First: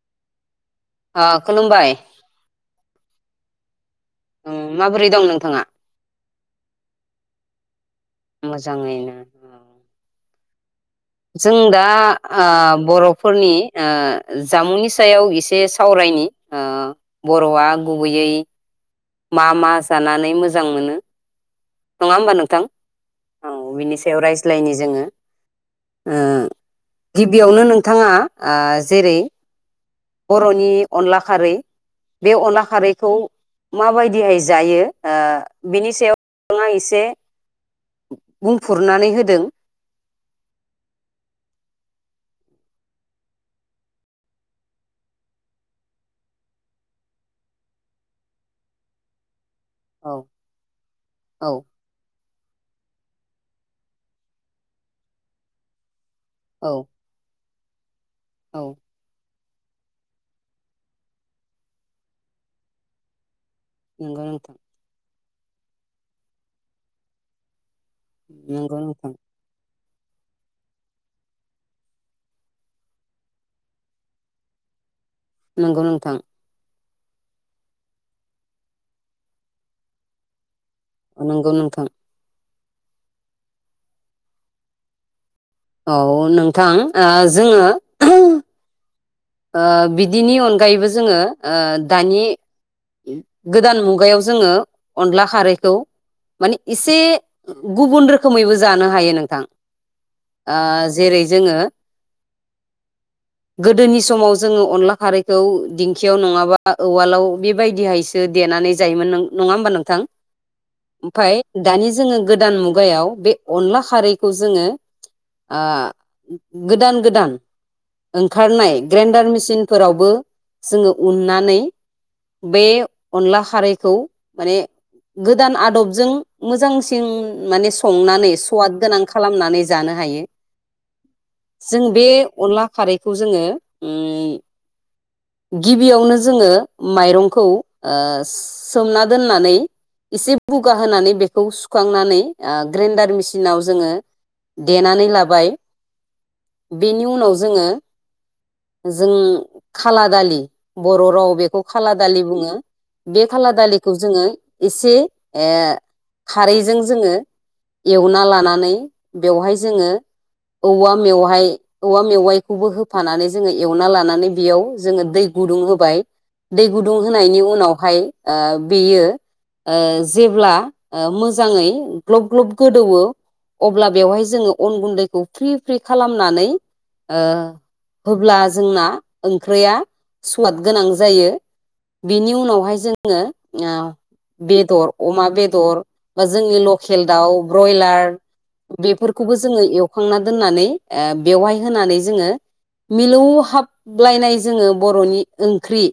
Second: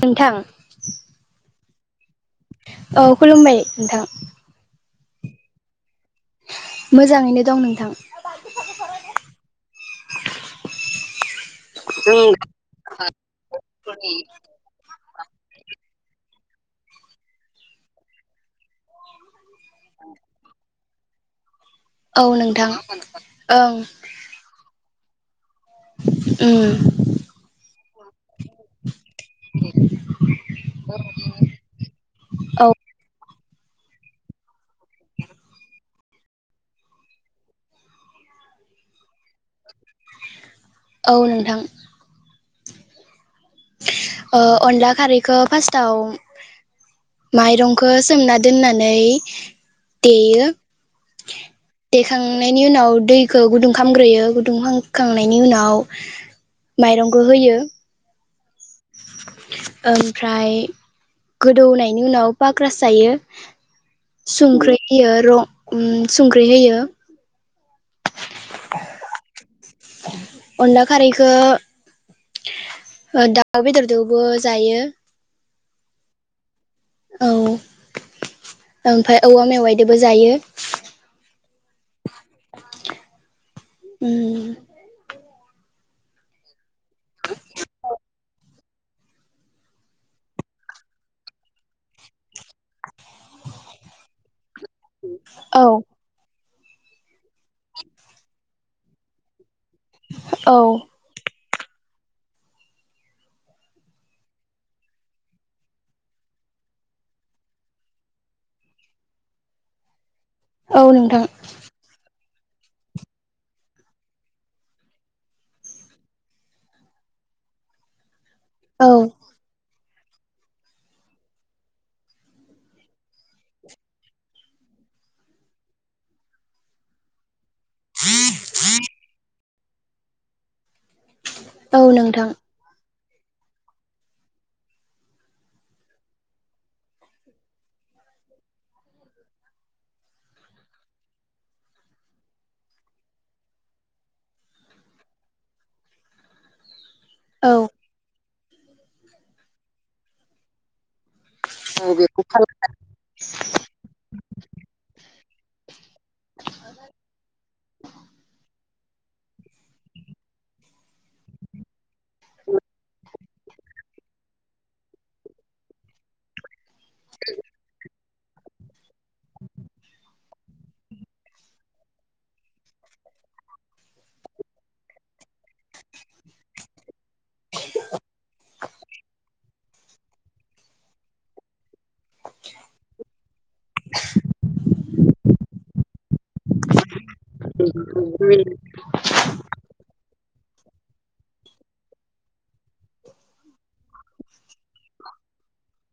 नोंथां बाय औ खुलुमबाय नोंथां ओं माबोरै दं नोंथाङा मोजाङैनो दं नोंथां मोजाङैनो औ जों दा ओ बर'फोरनि ओ जामुंनि सायाव एसे सावरायनि आ बर'आ गुबैयै मा मा जानानै मोजां मोनो नङा होमबा नोंथां औ ओं बिनि सायाव रायज्लायनि जोङो ओ उम गिबियावनो नोंथाङा ओ जेरै बर'नि अनला खारै बे अनला औ खारैखौ मा बायदिहाय जायो ओ बिनि सायाव नोंथाङा एसे बुंफुरनानै होदों औ नोंथां ओ अनला खारैखौ फार्स्टाव माइरंखौ सोमना दोननानै औ देयो औ देखां नायनि उनाव दैखौ गुदुं खालामग्रोयो गुदुं खामखांनायनि उनाव औ माइरंखौ होयो औ ओमफ्राय गोदौनायनि उनाव पाग्राास जायो नंगौ नोंथां संख्रि होयो रं उम संख्रि होयो नंगौ नोंथां अनला खारैखौ दाउ बेदरदोबो जायो नंगौ नोंथां औ ओमफ्राय औवा मेवाइदोबो जायो नंगौ नोंथां उम औ नोंथां ओ जोङो [unintelligible] ओ बिदिनि अनगायैबो जोङो ओ दानि गोदान मुगायाव जोङो अनला खारैखौ मानि इसे गुबुन रोखोमैबो जानो हायो नोंथां औ ओ जेरै जोङो गोदोनिस समाव जोङो अनला खारैखौ दिंखियाव नङाबा औवालाव बेबायदिहायसो देनानै जायोमोन नो नङा होमबा नोंथां। औ नोंथां ओमफाय दानि जोङो गोदान मुगायाव बे अनला खारैखौ जोङो ओ गोदान गोदान ओंखारनाय औ ग्रेन्डार मिसिनफोरावबो जोङो उननानै बे अनला खारैखौ माने गोदान आदबजों मोजांसिन माने संनानै सुवाद गोनां खालामनानै जानो हायो। औ जों बे नोंथां अनला खारै खौ जोङो उम गिबियावनो जोङो माइरंखौ ओ सोमना दोननानै एसे बुगा होनानै बेखौ सुखांनानै ओ ग्रेन्डार मिसिनाव जोङो देनानै लाबाय। बेनि उनाव औ जोङो जों खाला दालि बर' राव बेख खौ खाला दालि बुङो बे खाला बे दालिखौ जोङो एसे खारैजों जोङो एवना लानानै बेवहाय जोङो औवा मेवहाय औवा मेवायखौबो होफानानै जोङो एवना लानानै बेयाव जोङो दै गुदुं होबाय दै गुदुं होनायनि उनावहाय ओ बेयो ओ जेब्ला ओ मोजाङै ग्लब ग्लब गोदौवो अब्ला बेवहाय जोङो अन गुन्दैखौ फ्रि फ्रि खालामनानै ओ होब्ला जोंना ओंख्रौया सुवाद गोनां जायो बिनि उनावहाय जोङो ओ बेदर अमा बेदर बा जोंनि लकेल दाउ ब्रयलार बेफोरखौबो जोङो एव हुखांना दोननानै ओ बेवहाय होनानै जोङो मिलौ हाबलायनाय जोङो बर'नि ओंख्रि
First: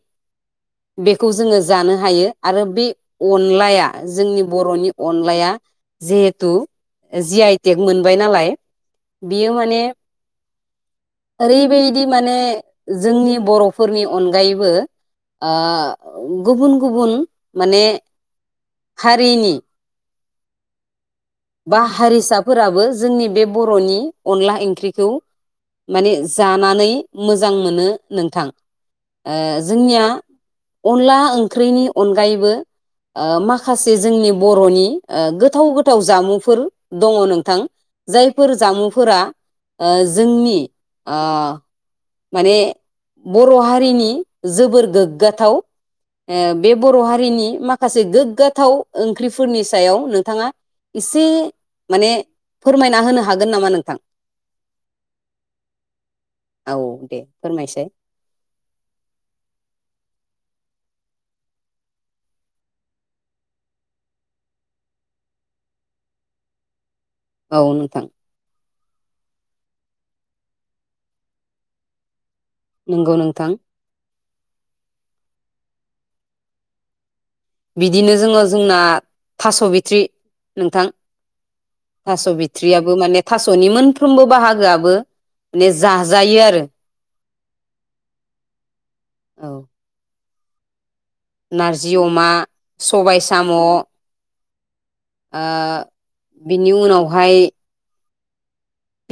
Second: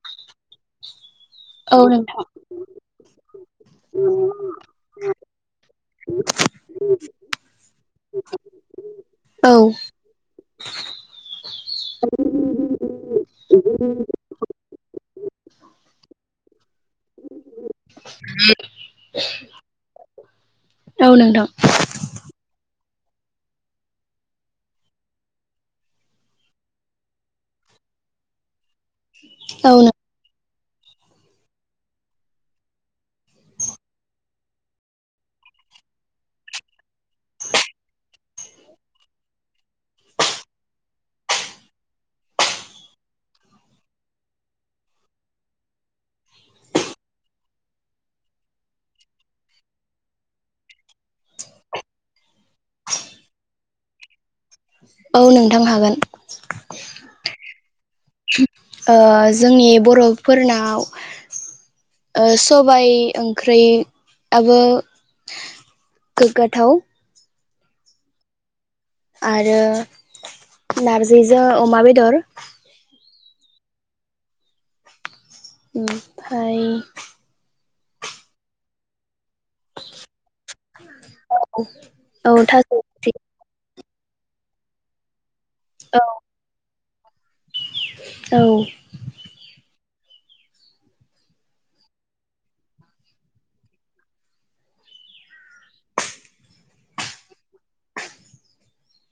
बेखौ जोङो औ जानो नोंथां हायो आरो बे अनलाया जोंनि बर'नि अनलाया जिहेथु जि आइ टेक मोनबाय नालाय औ बियो माने ओरै बैबायदि माने जोंनि बर'फोरनि अनगायैबो ओ गुबुन गुबुन माने हारिनि औ नोंथां फोराबो जोंनि बे बर'नि अनला इंख्रिखौ माने जानानै मोजां मोनो नोंथां ओ औ जोंनिया अनला ओंख्रिनि अनगायैबो ओ माखासे जोंनि बर'नि गोथाव गोथाव जामुंफोर दङ नोंथां जायफोर जामुंफोरा जोंनि आ माने बर' हारिनि जोबोर गोग्गाथाव बे बर' हारिनि माखासे गोग्गाथाव ओंख्रिफोरनि सायाव नोंथाङा एसे माने फोरमायना होनो हागोन नामा नोंथां औ नोंथां हागोन औ दे फोरमायसै ओ जोंनि बर'फोरनाव सबाय ओंख्रैआबो गोग्गाथाव औ नोंथां आरो नारजिजो अमा बेदर नंगौ नोंथां ओमफाय बिदिनो जोङो जोंना थास' बिथ्रि नोंथां औ थास' बिथ्रियाबो ओंख्रि माने थास'नि मोन साफ्रोमबो बाहागोआबो माने औ जाजायो आरो औ औ नारजि अमा सबाय साम' ओ बिनि उनावहाय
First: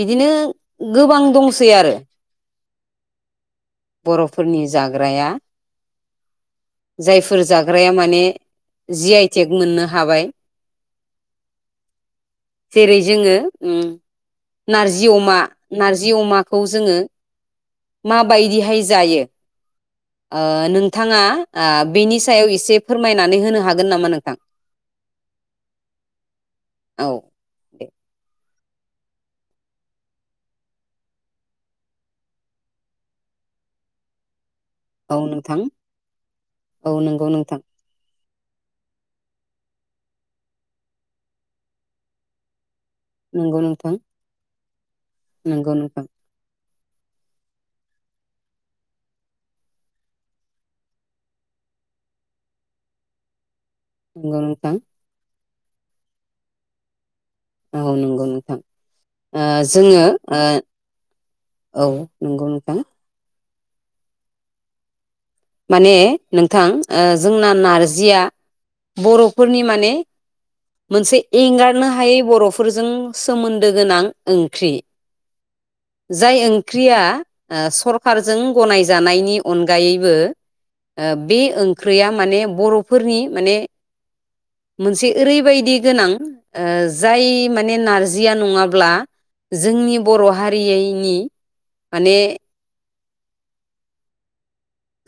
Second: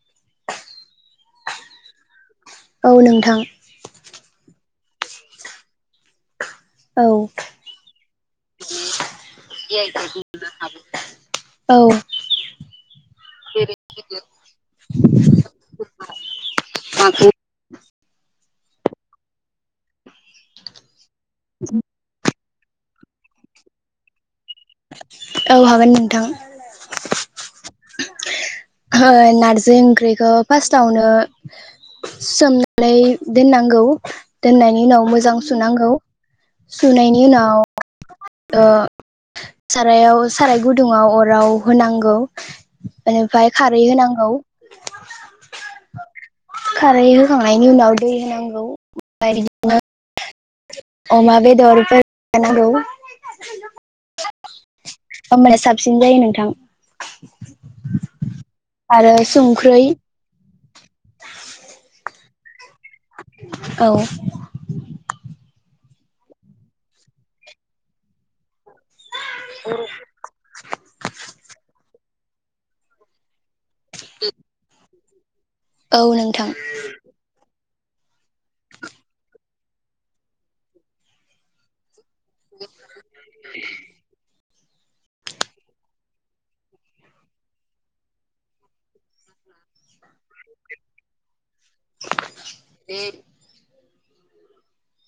बिदिनो गोबां दंसै आरो औ नोंथां बर'फोरनि जाग्राया औ जायफोर जाग्राया माने जि आइ टेक मोननो हाबाय औ जेरै जोङो नारजि अमा नारजि अमाखौ जोंङो माबायदि जायो ओ नों थाङा आ बेनि सायाव एसे एसे फोरमायनानै होनो हागोन नामा नोंथां औ हागोन नोंथां औ दे नारजि ओंख्रिखौ फार्स्टावनो सोमनानै दोननांगौ दोननायनि उनाव औ मोजां नोंथां सुनांगौ औ सुनायनि नंगौ नोंथां उनाव ओ सारायाव साराय गुदुङाव अराव होनांगौ बेनिफ्राय नंगौ खारै नोंथां होनांगौ नंगौ नोंथां खारै होखांनायनि उनाव दै होनांगौ ओमफ्राय बिदिनो अमा बेदरफोर होफानांगौ नंगौं नोंथां होमबाना साबसिन जायो नोंथां औ नंगौ नोंथां आरो ओ संख्रै जोङो ओ औ नंगौ नोंथां औ माने नोंथां ओ जोंना नारजिया बर'फोरनि माने मोनसे एंगार बुंनो हायै बर'फोरजों सोमोन्दो गोनां ओंख्रि औ जाय नोंथां ओंख्रिया ओ सरखारजों गनायजानायनि अनगायैबो ओ बे ओंख्रिया माने बर'फोरनि माने मोनसे ओरैबायदि गोनां ओ जाय माने नारजिया नङाब्ला जोंनि बर' हारियैनि माने [unintelligible]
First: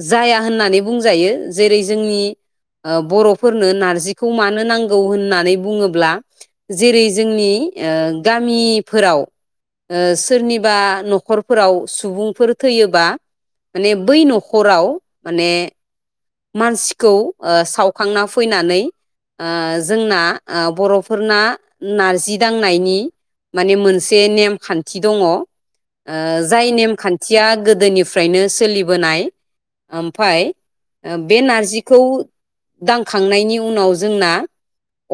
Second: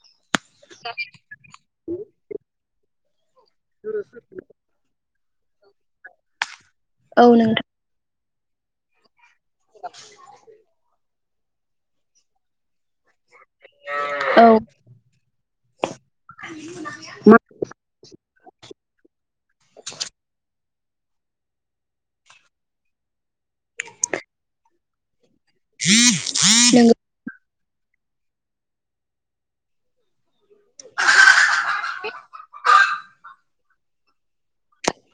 जाया होननानै बुंजायो जेरै जोंनि ओ बर' फोरनो नारजिखौ मानो नांगौ होन नानै बुङोब्ला जेरै औ जोंनि नोंथां ओ गामिफोराव ओ सोरनिबा न खरफोराव सुबुंफोर थैयोबा माने औ नखराव माने मानसिखौ ओ सावखांना फैनानै ओ जोंना आ बर'फोरना नारजि दांनायनि माने मोनसे नेम खान थि दङ ओ जाय नोंगौ नेमखान्थिया गो दोनिफ्रायनो सोलिबोनाय ओमफाय बे नारजिखौ दांखांनायनि उनाव जोंना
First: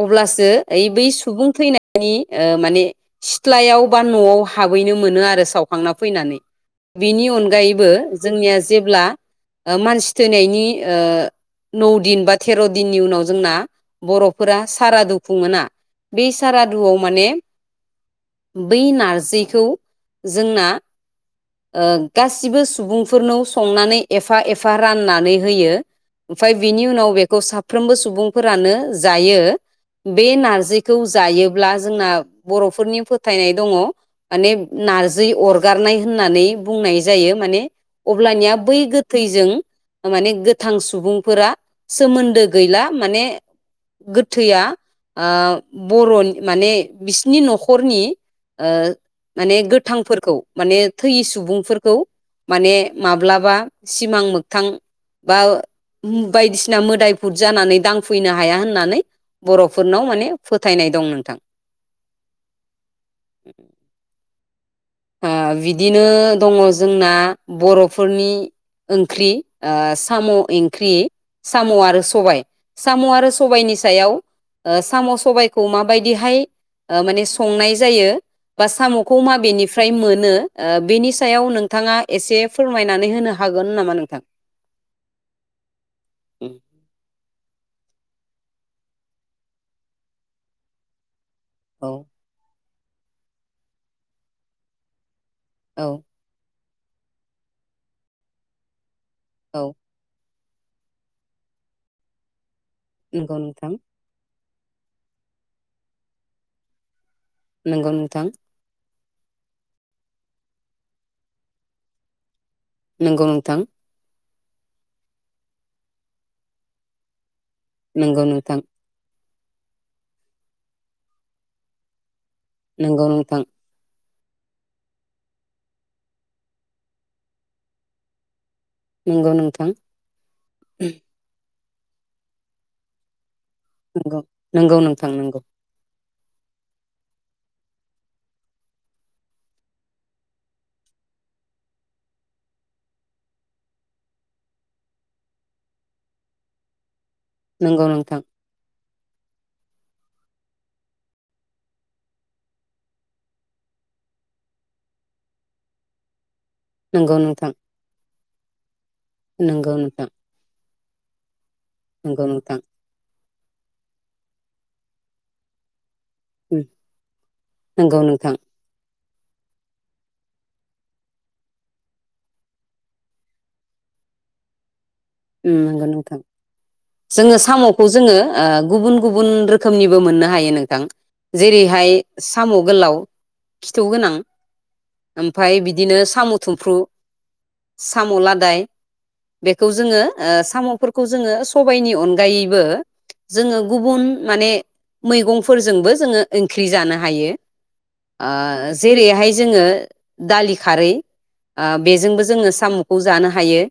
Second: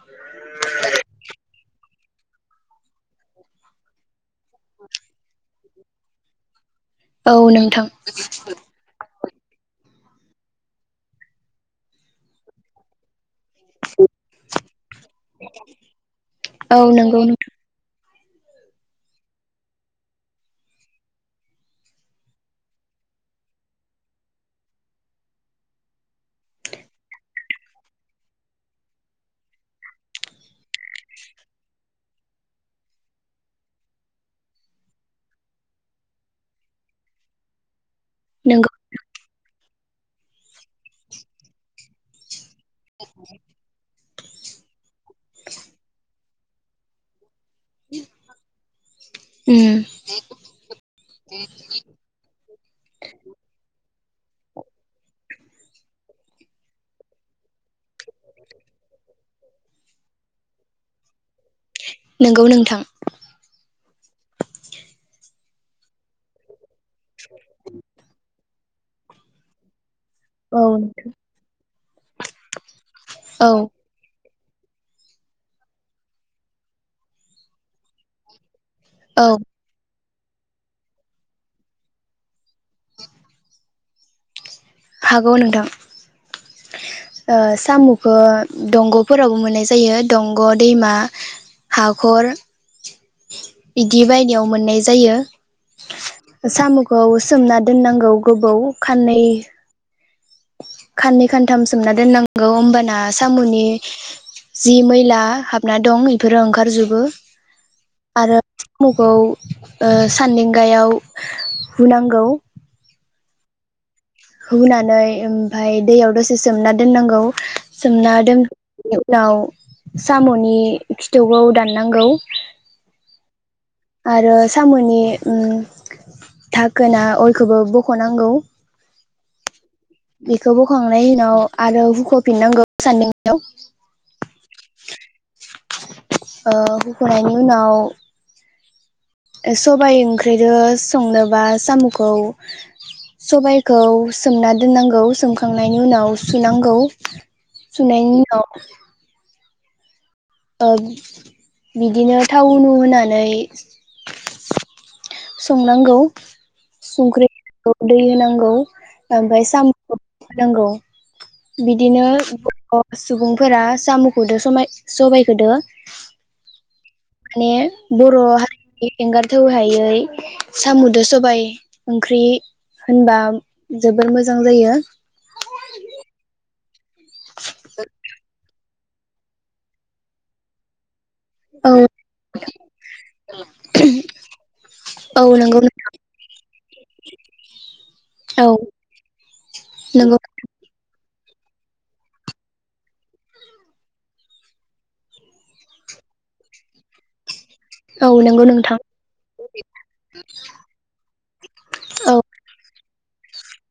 अब्लासो ओइ बै सुबुं थैनायनि ओ माने सिथ्लायाव बा न'आव हाबैनो मोनो आरो सावखांना फैनानै बेनि औ नोंथां अनगायैबो जोंनिया जेब्ला ओ मानसि थैनायनि ओ नौ दिन बा थेर' दिननि उनाव जोंना बर'फोरा सारादु खुङो ना बेै औ सारादुआव नोंगौ माने बै नारजिखौ जोंना ओ गासिबो सुबुंफोरनाव संनानै एफा एफा राननानै होयो ओमफाय बिनि उनाव बेखौ साफ्रोमबो सुबुंफोरानो जायो बे नारजिखौ जायोब्ला जोंना बर'फोरनि फोथायनाय दङ माने नारजि अरगारनाय होननानै बुंनाय जायो माने अब्लानिया नोंगौ बै गोथैजों माने गोथ सुबुंफोरा सोमोन्दो गैला माने गोथैआ आ बर' माने बिसिनि न'खरनि ओ माने उम गोथांफोरखौ माने थैयि सुबुंफोरखौ माने माब्लाबा सिमां मोगथां बा बायदिसिना मोदायबुद जानानै दांफैनो हाया होननानै बर'फोरनाव माने फोथायनाय दं नोंथां नंगौ नोंथां ओ बिदिनो दङ जोंना बर'फोरनि ओंख्रि ओ साम' औ ओंख्रि साम' आरो सबाय साम' आरो औ सबायनि सायाव ओ साम' सबायखौ माबायदिहाय ओ माने संनाय जायो बा साम'खौ औ मा बेनि मोनो ओ बेनि सायाव नोंथाङा एसे फोरमायनानै होनो हागोन नामा नोंथां। हागौ नोंथां ओ सा साम'खौ दंग'फोरावबो मोननाय जायो दंग' दैमा औ हाखर बिदि बायनायाव मोननाय जायो औ साम'खौ सोमना दोननांगौ गोबौ खाननै औ साननै खानथाम सोमना दोननांगौ होनबा ना नंगौ साम'नि नोंथां जि मैला हाबना दं बेफोरो ओंखारजोबो नंगौ गोथां खौ ओ सान्दिंगायाव हुनांगौ नंगौ नोंथां हुनानै ओमफफ्राय दैयाव दसे सोमना दोननांगौ नंगौ सोमनादो नोंथां [unintelligible] उनाव साम'नि खिथौखौ दाननांगौ नंगौ नोंथां आरो साम'नि ओ दाखोना अ इखौबो बख'नांगौ नंगौ नोंथां बेखौ बखखांनायनि उनाव आरो हुख'फिननांगौ सानदें नंगौ नंगौ नोंथां नंगौ ओ हुख'नायनि उनाव सबाय ओंख्रिजों संनोबा साम'खौ सबायखौ सोमना दोननांगौ सोमखांनायनि उनाव सुनांगौ नंगौ नोंथां सोमनायनि उनाव ओ बिदिनो टाउ उनु होनानै संनांगौ नंगौ संख्रि नोंथां दै होनांगौ औ आमफाय नंगौ साम'खौ नोंथां होनांगौ नंगौ बिदिनोस नोंथां [unintelligible] सुबुंफोरा साम'खौदो सबाय-सबायखोदो [inaudible] माने नंगौ बर' नोंथां हारिनि एंगारथौहायै साम'दो सबाय ओंख्रि होनबा जोबोर मोजां जायो उम नोंगो नोंथां जोङो साम'खौ जोङो ओ गुबुन गुबुन रोखोमनिबो मोननो हायो नोंथां औ जेरैहाय साम' गोलाव खिथौ गोनां औ ओमफाय नंगौ बिदिनो साम' थुमफ्रु साम' औ लादाय बेखौ जोङो नंगौ ओ साम'फोरखौ जोङो स सबाइनि अनगायैबो जोङो गुबुन माने मैगंफोरजोंबो जोङो ओंख्रि जानो हायो औ नंगौ आ नोंथां जेरैहाय जोङो दालि खारै आ औ बेजोंबो जोङो साम'खौ जानो हायो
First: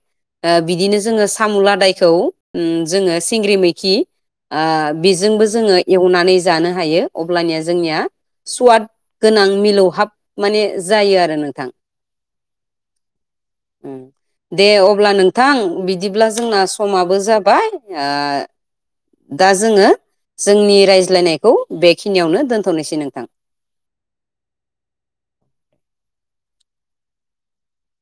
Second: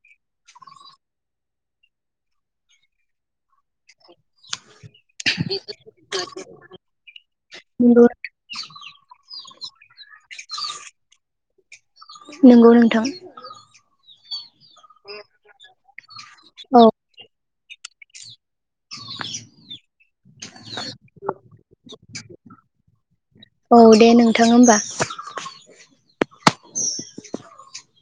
ओ बिदिनो जोङो सा सामु लादायखौ उम जोङो सिंग्रि मैखि आ बेजोंबो जोङो एवनानै जानो हायो अब्लानिया जोंनिया नंगौ सुवाद गोनां मिलौहाब माने जायो आरो नोंथां नंगौ नोंथां [inaudible] उम दे अब्ला नोंथां बि बिदिब्ला जोंना औ समाबो जाबाय आ दा जोङो जोंनि रायज्लायनायखौ बेखिनियावनो दोनथ'नोसै नोंथां औ दे नोंथां होमबा [unintelligible]